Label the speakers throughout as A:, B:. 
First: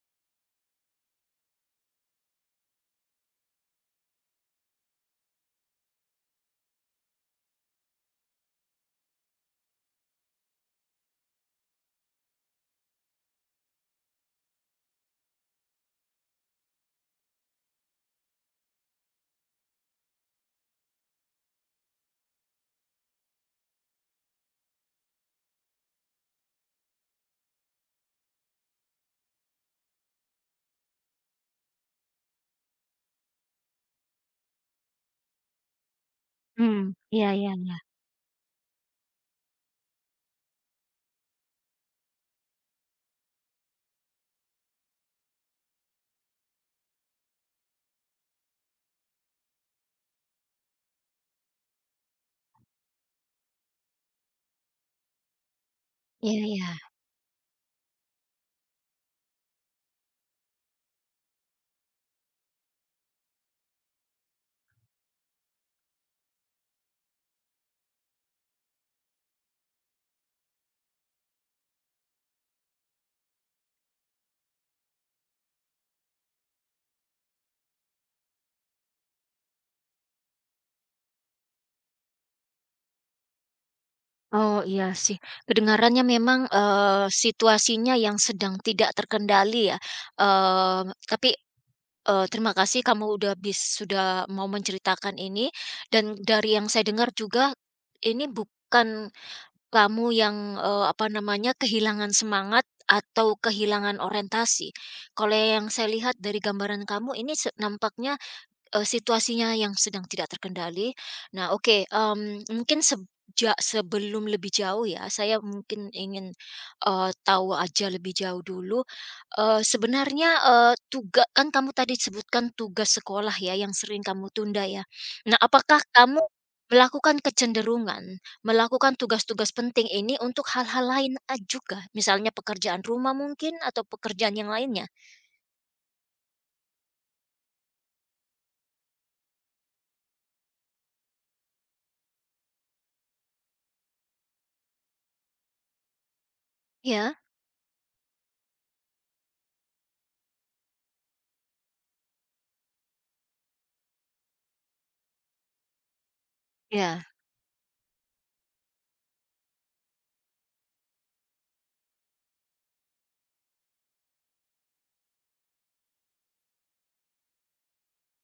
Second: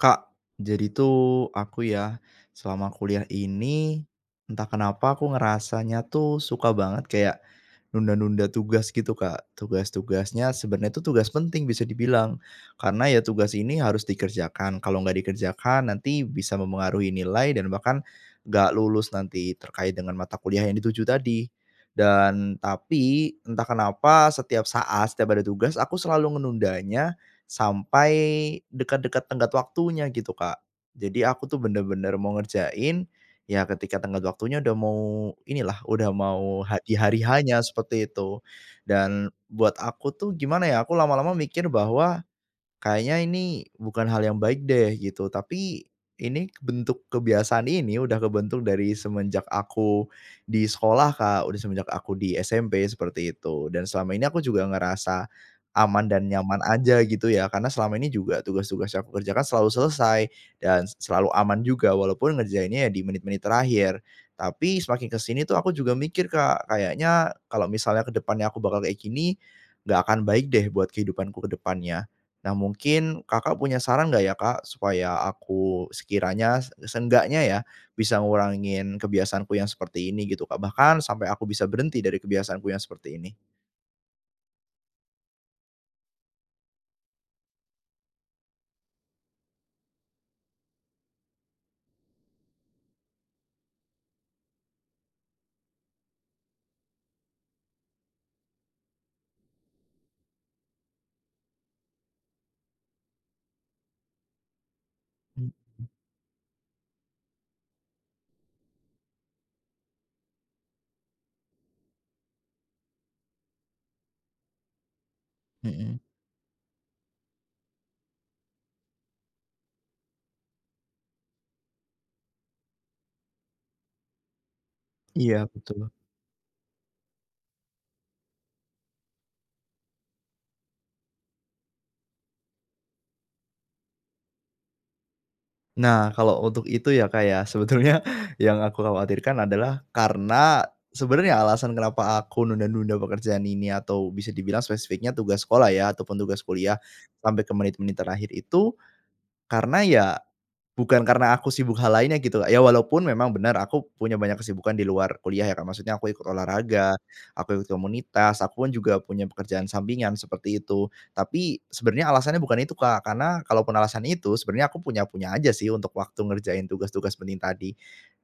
A: Kak, jadi tuh aku ya selama kuliah ini entah kenapa aku ngerasanya tuh suka banget kayak nunda-nunda tugas gitu, Kak. Tugas-tugasnya sebenarnya itu tugas penting bisa dibilang. Karena ya tugas ini harus dikerjakan. Kalau nggak dikerjakan nanti bisa memengaruhi nilai dan bahkan nggak lulus nanti terkait dengan mata kuliah yang dituju tadi. Dan tapi entah kenapa setiap saat, setiap ada tugas aku selalu menundanya sampai dekat-dekat tenggat waktunya gitu, Kak. Jadi aku tuh bener-bener mau ngerjain, ya ketika tenggat waktunya udah mau inilah, udah mau
B: Mmm,
A: di hari
B: iya, iya.
A: hanya seperti itu. Dan buat aku tuh gimana ya, aku lama-lama mikir bahwa kayaknya ini bukan hal yang baik deh gitu, tapi ini bentuk kebiasaan ini udah kebentuk dari semenjak aku di sekolah, Kak, udah semenjak aku di SMP seperti itu. Dan selama ini aku juga ngerasa aman dan
B: Iya,
A: nyaman
B: iya.
A: aja gitu ya, karena selama ini juga tugas-tugas yang aku kerjakan selalu selesai dan selalu aman juga walaupun ngerjainnya ya di menit-menit terakhir. Tapi semakin kesini tuh aku juga mikir, Kak, kayaknya kalau misalnya ke depannya aku bakal kayak gini, nggak akan baik deh buat kehidupanku ke depannya. Nah mungkin Kakak punya saran nggak ya Kak, supaya aku sekiranya seenggaknya ya, bisa ngurangin kebiasaanku yang seperti ini gitu Kak, bahkan sampai aku bisa berhenti dari kebiasaanku yang seperti ini?
B: Oh, iya sih. Kedengarannya memang, situasinya yang sedang tidak terkendali ya, eee, tapi, terima kasih kamu udah sudah mau menceritakan ini, dan dari yang saya dengar juga, ini bukan kamu yang, apa namanya, kehilangan semangat atau kehilangan orientasi. Kalau
A: Mmm,
B: yang saya lihat dari gambaran kamu ini nampaknya, situasinya yang sedang tidak terkendali. Nah, oke, mungkin sejak sebelum lebih jauh ya, saya mungkin
A: mhm.
B: ingin, tahu aja lebih jauh dulu. Sebenarnya, kan kamu tadi sebutkan tugas sekolah ya yang sering kamu tunda ya. Nah,
A: Iya,
B: apakah
A: betul.
B: kamu melakukan kecenderungan, melakukan tugas-tugas penting ini untuk hal-hal lain juga? Misalnya pekerjaan rumah mungkin, atau pekerjaan yang lainnya?
A: Nah kalau untuk itu ya Kak ya, sebetulnya yang aku khawatirkan adalah karena sebenarnya alasan kenapa aku nunda-nunda pekerjaan ini atau bisa dibilang spesifiknya tugas sekolah ya, ataupun tugas kuliah,
B: Ya.
A: sampai ke menit-menit terakhir itu karena ya, bukan karena aku sibuk hal lainnya gitu, Kak. Ya walaupun memang benar aku punya banyak kesibukan di luar kuliah ya Kak, maksudnya aku ikut olahraga,
B: Ya.
A: aku ikut komunitas, aku pun juga punya pekerjaan sampingan seperti itu. Tapi sebenarnya alasannya bukan itu Kak, karena kalaupun alasan itu sebenarnya aku punya-punya aja sih untuk waktu ngerjain tugas-tugas penting tadi.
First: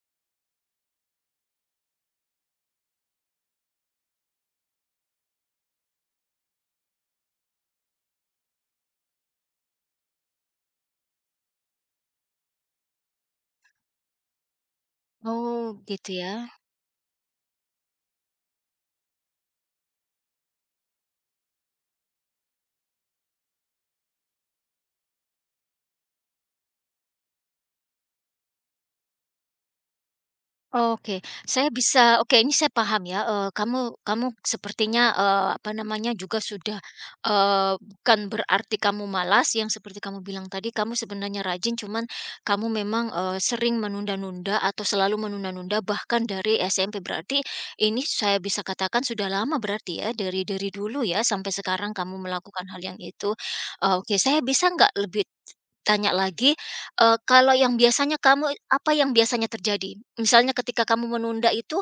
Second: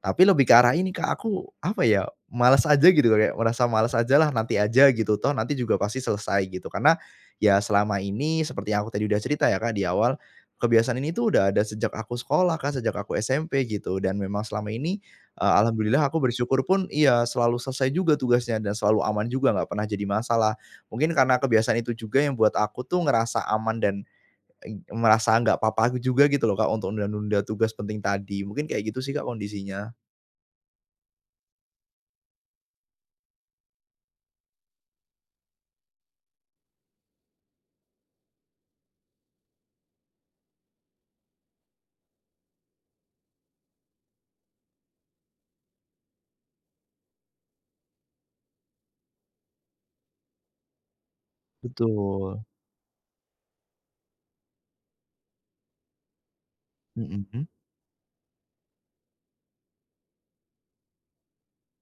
A: Tapi lebih ke arah ini Kak, aku apa ya, malas aja gitu Kak. Kayak merasa malas aja lah nanti aja gitu, toh nanti juga pasti selesai gitu. Karena ya selama ini seperti yang aku tadi udah cerita ya Kak di awal, kebiasaan ini tuh udah ada sejak aku sekolah, Kak, sejak aku SMP gitu dan memang selama ini,
B: Oh,
A: alhamdulillah
B: gitu
A: aku
B: ya.
A: bersyukur pun iya selalu selesai juga tugasnya dan selalu aman juga nggak pernah jadi masalah. Mungkin karena kebiasaan itu juga yang buat aku tuh ngerasa aman dan, merasa nggak apa-apa juga gitu loh, Kak, untuk nunda-nunda tugas penting tadi. Mungkin kayak gitu sih, Kak, kondisinya.
B: Oke, saya bisa, oke, ini saya paham ya, kamu kamu sepertinya, apa namanya, juga sudah, bukan berarti kamu malas yang seperti kamu bilang tadi, kamu sebenarnya rajin, cuman kamu memang, sering menunda-nunda atau selalu menunda-nunda bahkan dari SMP. Berarti ini saya bisa katakan sudah lama berarti ya, dari dulu ya sampai sekarang kamu
A: Betul,
B: melakukan hal yang itu. Oke, saya bisa nggak lebih tanya lagi,
A: mhm.
B: kalau yang biasanya kamu, apa yang biasanya terjadi? Misalnya ketika kamu menunda itu,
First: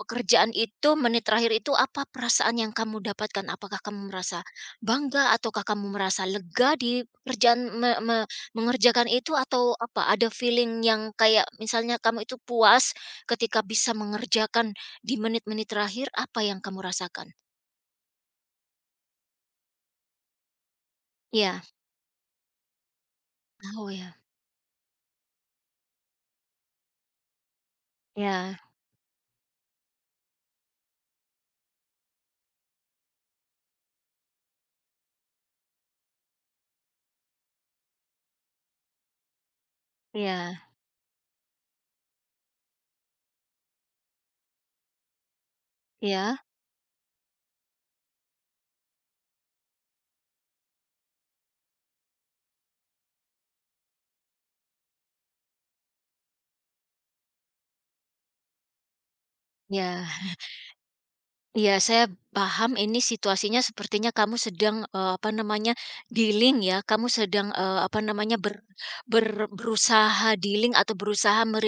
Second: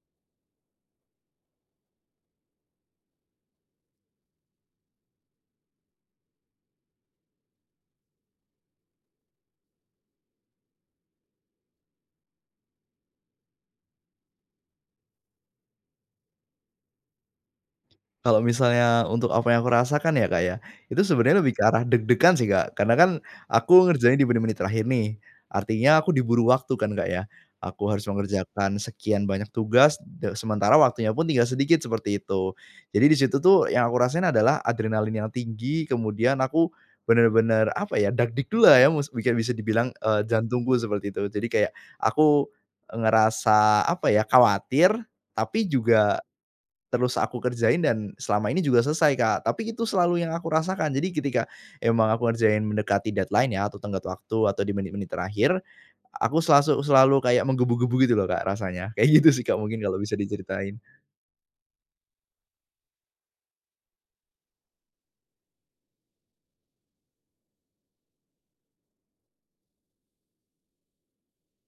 B: pekerjaan itu, menit terakhir itu, apa perasaan yang kamu dapatkan? Apakah kamu merasa bangga ataukah kamu merasa lega di pekerjaan me me mengerjakan itu, atau apa, ada feeling yang kayak misalnya kamu itu puas ketika bisa mengerjakan di menit-menit terakhir, apa yang kamu rasakan?
A: Kalau misalnya untuk apa yang aku rasakan ya, Kak, ya, itu sebenarnya lebih
B: Ya.
A: ke arah deg-degan sih, Kak. Karena kan
B: Oh,
A: aku
B: ya.
A: ngerjain di menit-menit terakhir nih, artinya aku diburu waktu kan, Kak, ya. Aku harus
B: Ya,
A: mengerjakan sekian banyak tugas, sementara waktunya pun tinggal sedikit, seperti itu. Jadi di situ tuh yang aku rasain adalah adrenalin yang tinggi, kemudian aku bener-bener apa ya, dagdikdul lah ya, mungkin bisa dibilang,
B: ya,
A: jantungku seperti itu. Jadi kayak aku ngerasa apa ya, khawatir, tapi juga
B: ya.
A: terus aku kerjain dan selama ini juga selesai, Kak. Tapi itu selalu yang aku rasakan. Jadi ketika emang aku ngerjain mendekati deadline ya atau tenggat waktu atau di menit-menit terakhir, aku selalu selalu kayak menggebu-gebu gitu loh, Kak, rasanya. Kayak gitu sih, Kak, mungkin kalau
B: Iya.
A: bisa diceritain.
B: Iya, saya paham ini situasinya sepertinya kamu sedang, apa namanya, dealing ya, kamu sedang, apa namanya, ber ber berusaha dealing atau berusaha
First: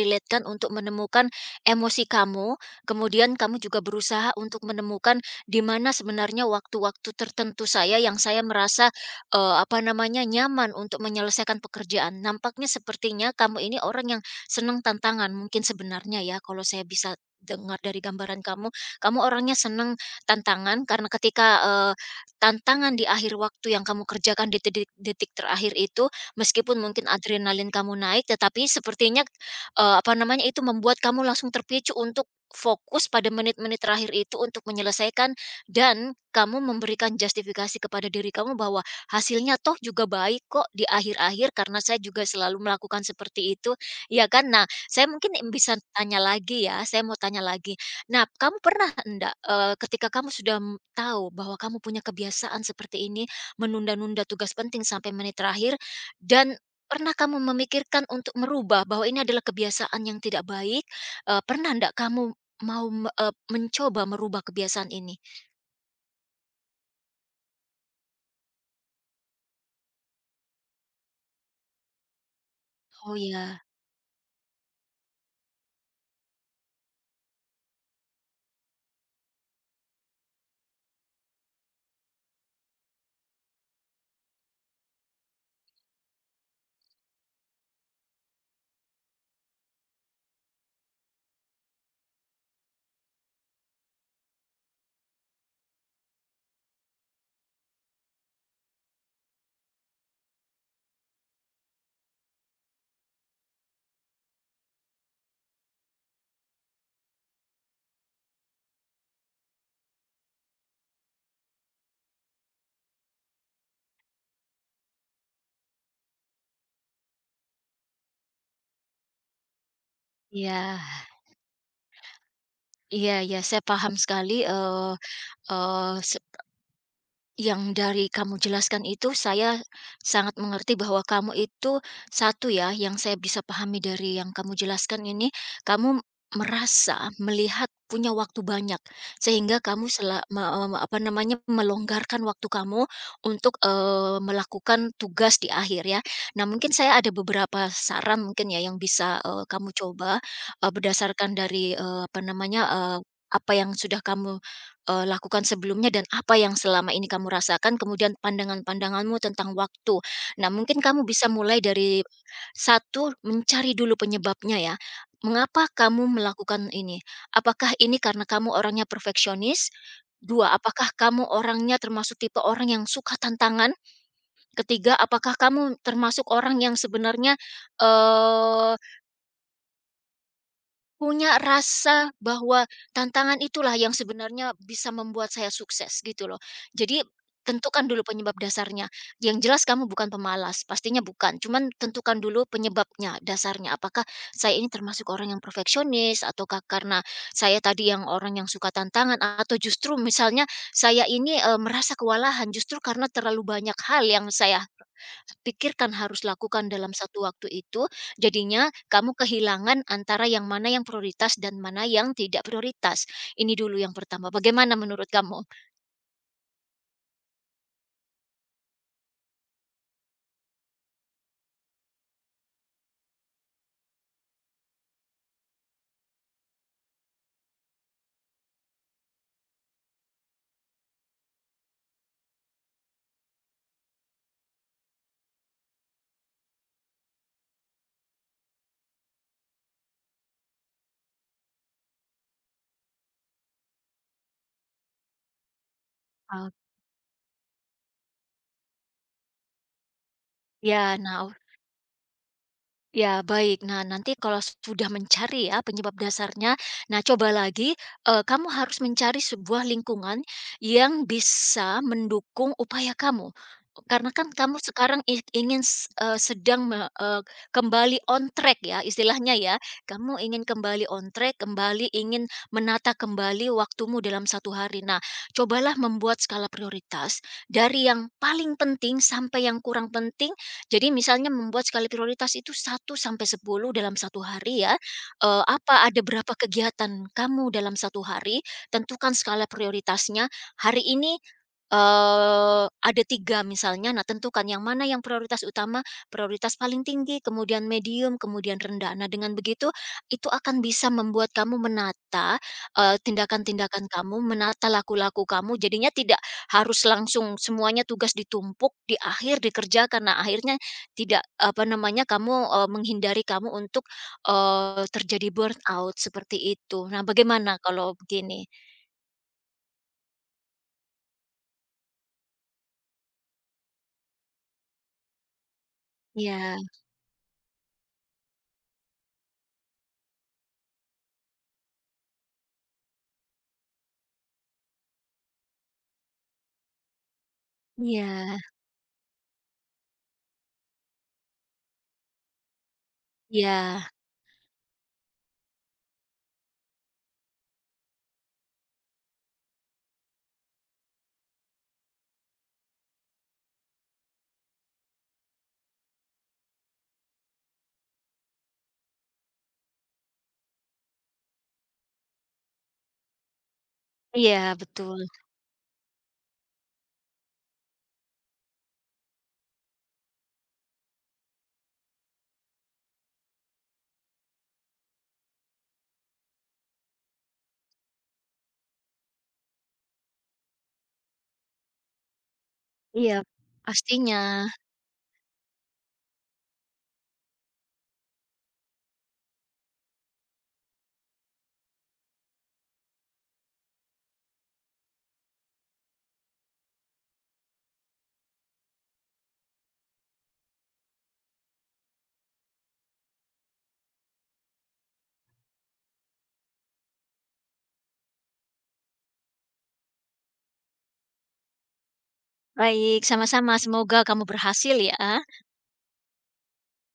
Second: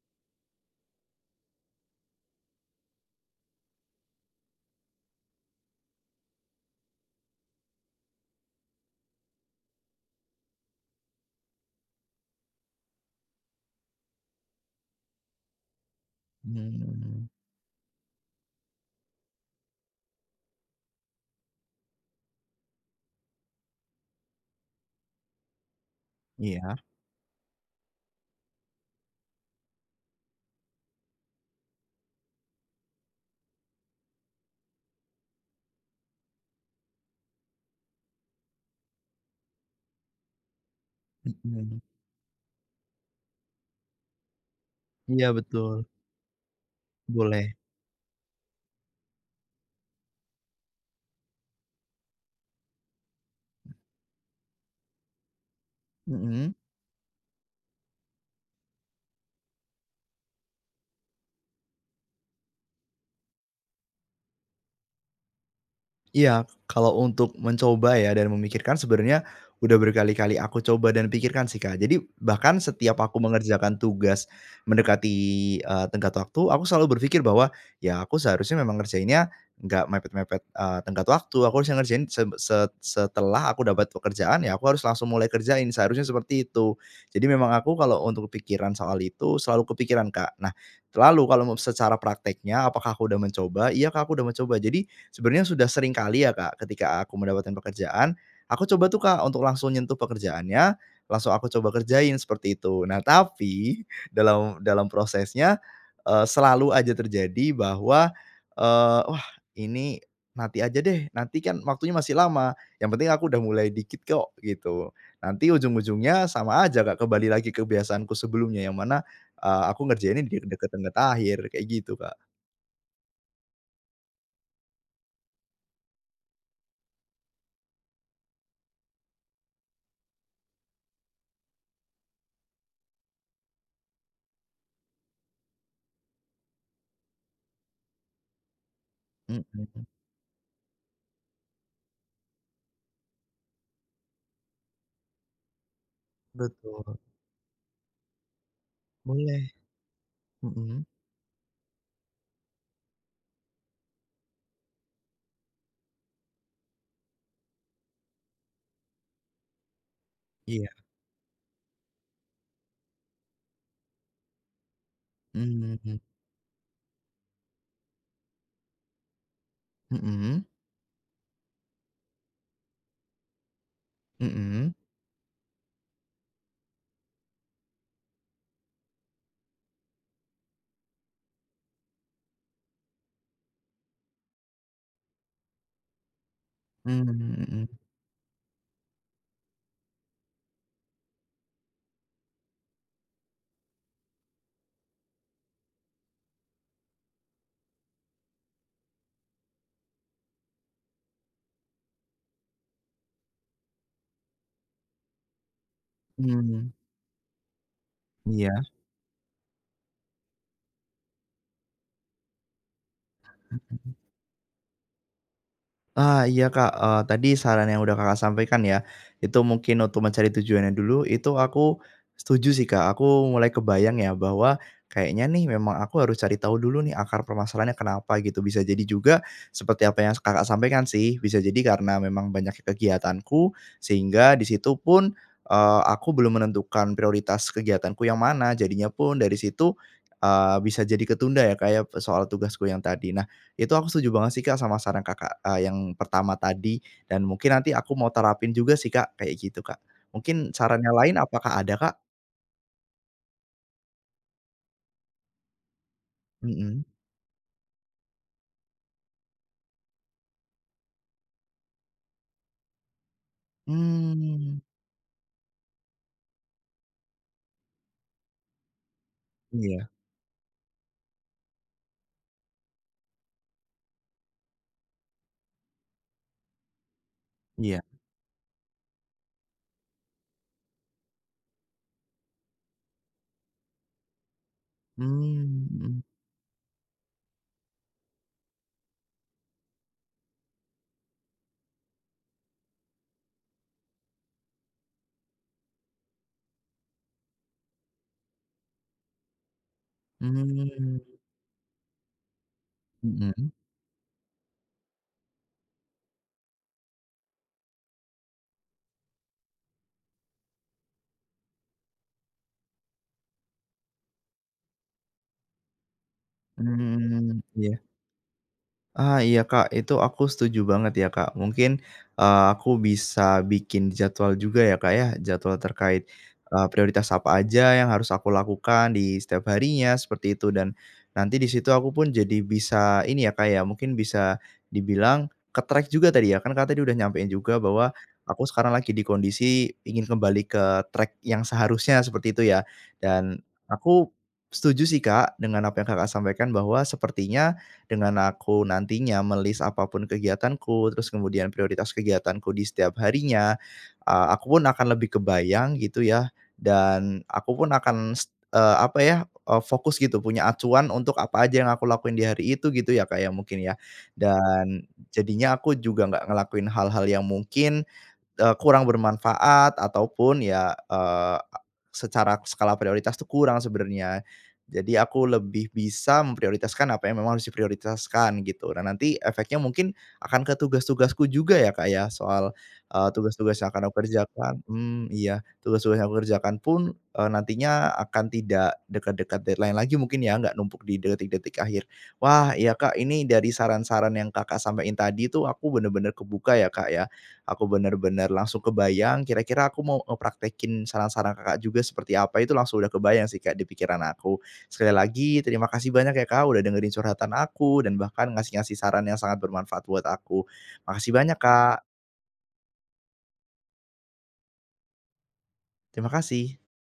B: untuk menemukan emosi kamu, kemudian kamu juga berusaha untuk menemukan di mana sebenarnya waktu-waktu tertentu, saya yang saya merasa, apa namanya, nyaman untuk menyelesaikan pekerjaan. Nampaknya sepertinya kamu ini orang yang senang tantangan, mungkin sebenarnya ya, kalau saya bisa
A: Mmm,
B: dengar dari gambaran kamu kamu orangnya senang tantangan karena ketika, tantangan di akhir waktu yang kamu kerjakan di detik detik terakhir itu,
A: iya,
B: meskipun mungkin adrenalin kamu naik, tetapi sepertinya, apa namanya, itu membuat kamu langsung terpicu untuk fokus pada menit-menit terakhir itu untuk menyelesaikan, dan kamu memberikan justifikasi kepada diri kamu bahwa, "Hasilnya toh juga baik kok di akhir-akhir karena
A: mhm.
B: saya juga selalu melakukan seperti itu." Ya, kan? Nah, saya
A: Iya,
B: mungkin bisa
A: betul,
B: tanya lagi ya, saya mau tanya
A: boleh.
B: lagi. Nah, kamu pernah enggak, ketika kamu sudah tahu bahwa kamu punya kebiasaan seperti ini, menunda-nunda tugas penting sampai menit terakhir, dan
A: Mhm.
B: pernah kamu memikirkan untuk merubah bahwa ini adalah kebiasaan yang tidak baik? Pernah enggak kamu mau mencoba merubah kebiasaan ini?
A: Iya, kalau untuk mencoba ya dan memikirkan sebenarnya udah berkali-kali aku coba dan pikirkan sih, Kak. Jadi bahkan setiap
B: Oh,
A: aku
B: ya.
A: mengerjakan tugas mendekati, tenggat waktu, aku selalu berpikir bahwa, ya aku seharusnya memang ngerjainnya nggak mepet-mepet, tenggat waktu. Aku harusnya ngerjain se se setelah aku dapat pekerjaan, ya aku harus langsung mulai kerjain, seharusnya seperti itu. Jadi memang aku kalau untuk pikiran soal itu selalu kepikiran, Kak. Nah, lalu kalau mau secara prakteknya apakah aku udah mencoba? Iya, Kak, aku udah mencoba. Jadi sebenarnya sudah sering kali ya, Kak, ketika aku mendapatkan pekerjaan, aku coba tuh, Kak, untuk langsung nyentuh pekerjaannya, langsung aku coba kerjain seperti itu. Nah, tapi dalam dalam prosesnya, selalu aja terjadi bahwa, "Wah, ini nanti aja deh, nanti kan waktunya masih lama, yang penting aku udah mulai dikit kok," gitu. Nanti ujung-ujungnya sama aja, Kak, kembali lagi ke kebiasaanku sebelumnya yang mana, aku ngerjainnya di deket-deket
B: Iya.
A: akhir, kayak gitu, Kak.
B: Iya, iya, saya paham sekali. Eee eee, Yang dari kamu jelaskan itu saya sangat mengerti bahwa kamu itu satu ya, yang saya bisa pahami dari yang kamu jelaskan ini, kamu merasa melihat punya waktu banyak sehingga kamu
A: Mhm,
B: sela me me apa namanya, melonggarkan waktu kamu untuk, melakukan tugas di akhir ya. Nah, mungkin saya
A: betul,
B: ada beberapa saran mungkin ya yang bisa,
A: boleh.
B: kamu coba,
A: Mhm,
B: berdasarkan dari, apa namanya, apa yang sudah kamu lakukan sebelumnya, dan apa yang selama ini kamu rasakan, kemudian pandangan-pandanganmu tentang waktu. Nah,
A: iya,
B: mungkin kamu bisa mulai dari satu, mencari dulu penyebabnya ya. Mengapa
A: mmm, mhm,
B: kamu melakukan ini? Apakah ini karena kamu orangnya perfeksionis?
A: mhm,
B: 2, apakah kamu orangnya termasuk tipe orang yang suka tantangan?
A: mmm,
B: Ketiga, apakah kamu termasuk orang yang sebenarnya, eh, punya rasa bahwa tantangan itulah yang sebenarnya bisa membuat saya sukses gitu loh. Jadi,
A: mhm,
B: tentukan dulu penyebab dasarnya. Yang jelas kamu bukan pemalas, pastinya bukan. Cuman tentukan dulu penyebabnya, dasarnya. Apakah saya ini termasuk orang yang perfeksionis, ataukah karena saya tadi yang orang yang suka tantangan, atau justru misalnya saya ini, merasa kewalahan justru karena terlalu banyak hal yang saya pikirkan harus lakukan
A: mmm,
B: dalam satu waktu itu,
A: iya.
B: jadinya kamu kehilangan antara yang mana yang prioritas dan mana yang tidak prioritas. Ini dulu yang pertama, bagaimana menurut kamu?
A: Ah, iya Kak, tadi saran yang udah Kakak sampaikan ya, itu mungkin untuk mencari tujuannya dulu, itu aku setuju sih Kak, aku mulai kebayang ya bahwa kayaknya nih memang aku harus cari tahu dulu nih akar permasalahannya kenapa gitu. Bisa jadi juga seperti apa yang Kakak sampaikan sih, bisa jadi karena memang banyak kegiatanku sehingga di situ pun, aku belum menentukan prioritas kegiatanku yang mana, jadinya pun dari situ, bisa jadi ketunda ya kayak soal tugasku yang tadi. Nah itu aku setuju banget sih, Kak, sama saran Kakak, yang pertama
B: Oke.
A: tadi dan mungkin nanti aku mau terapin juga sih, Kak, kayak gitu, Kak. Mungkin sarannya
B: Ya,
A: lain
B: nah.
A: apakah ada, Kak?
B: Ya, baik. Nah, nanti kalau sudah mencari ya penyebab dasarnya,
A: Mhm.
B: nah coba lagi, kamu harus mencari sebuah lingkungan yang bisa mendukung upaya kamu. Karena kan kamu
A: Mmm,
B: sekarang ing ingin s eee, sedang kembali on track ya istilahnya ya.
A: iya,
B: Kamu ingin kembali on track, kembali ingin menata kembali waktumu dalam satu hari. Nah, cobalah membuat skala prioritas
A: iya.
B: dari yang paling penting sampai yang kurang penting, jadi misalnya membuat skala prioritas itu satu sampai 10 dalam satu hari ya,
A: Mmm,
B: apa, ada
A: mhm.
B: berapa kegiatan kamu dalam satu hari, tentukan skala prioritasnya. Hari ini ada 3 misalnya, nah tentukan yang mana yang prioritas utama, prioritas paling tinggi, kemudian medium, kemudian rendah. Nah dengan begitu, itu akan bisa
A: Mmm,
B: membuat kamu menata,
A: mhm,
B: tindakan-tindakan kamu, menata laku-laku kamu, jadinya tidak harus langsung semuanya tugas ditumpuk di akhir dikerjakan. Nah akhirnya tidak, apa namanya, kamu, menghindari kamu untuk, terjadi burnout, seperti itu. Nah
A: mmm,
B: bagaimana
A: iya.
B: kalau begini?
A: Ah, iya Kak, itu aku setuju banget ya Kak. Mungkin, aku bisa bikin jadwal juga ya Kak ya, jadwal terkait,
B: Ya,
A: prioritas apa aja yang harus aku lakukan di setiap harinya, seperti itu. Dan nanti di situ aku pun jadi bisa ini ya Kak ya, mungkin bisa dibilang ke-track juga tadi ya, kan Kakak tadi udah nyampein juga bahwa
B: ya,
A: aku sekarang lagi di kondisi ingin kembali ke track yang seharusnya, seperti itu ya. Dan
B: ya.
A: aku setuju sih Kak dengan apa yang Kakak sampaikan bahwa sepertinya dengan aku nantinya melis apapun kegiatanku, terus kemudian prioritas kegiatanku di setiap harinya, aku pun akan lebih kebayang gitu ya, dan aku pun akan apa ya, fokus gitu, punya acuan untuk apa aja yang aku lakuin di hari itu gitu ya, kayak mungkin ya.
B: Iya
A: Dan
B: betul,
A: jadinya aku juga nggak ngelakuin hal-hal yang mungkin kurang bermanfaat ataupun ya, secara skala prioritas tuh kurang sebenarnya. Jadi aku lebih bisa memprioritaskan apa yang memang harus diprioritaskan gitu. Nah nanti efeknya mungkin akan ke tugas-tugasku juga ya, Kak, ya soal,
B: iya
A: tugas-tugas yang akan aku
B: pastinya.
A: kerjakan hmm iya, tugas-tugas yang aku kerjakan pun, nantinya akan tidak dekat-dekat deadline lagi mungkin ya, nggak numpuk di detik-detik akhir. Wah, iya, Kak, ini dari saran-saran yang Kakak sampaikan tadi tuh aku bener-bener kebuka ya, Kak, ya. Aku bener-bener langsung kebayang kira-kira aku mau ngepraktekin saran-saran Kakak juga seperti apa itu langsung udah kebayang sih Kak di pikiran aku. Sekali lagi terima kasih banyak ya Kak udah dengerin curhatan aku dan bahkan ngasih-ngasih saran yang sangat bermanfaat buat aku. Makasih banyak Kak.
B: Baik, sama-sama, semoga kamu berhasil ya.
A: Terima kasih.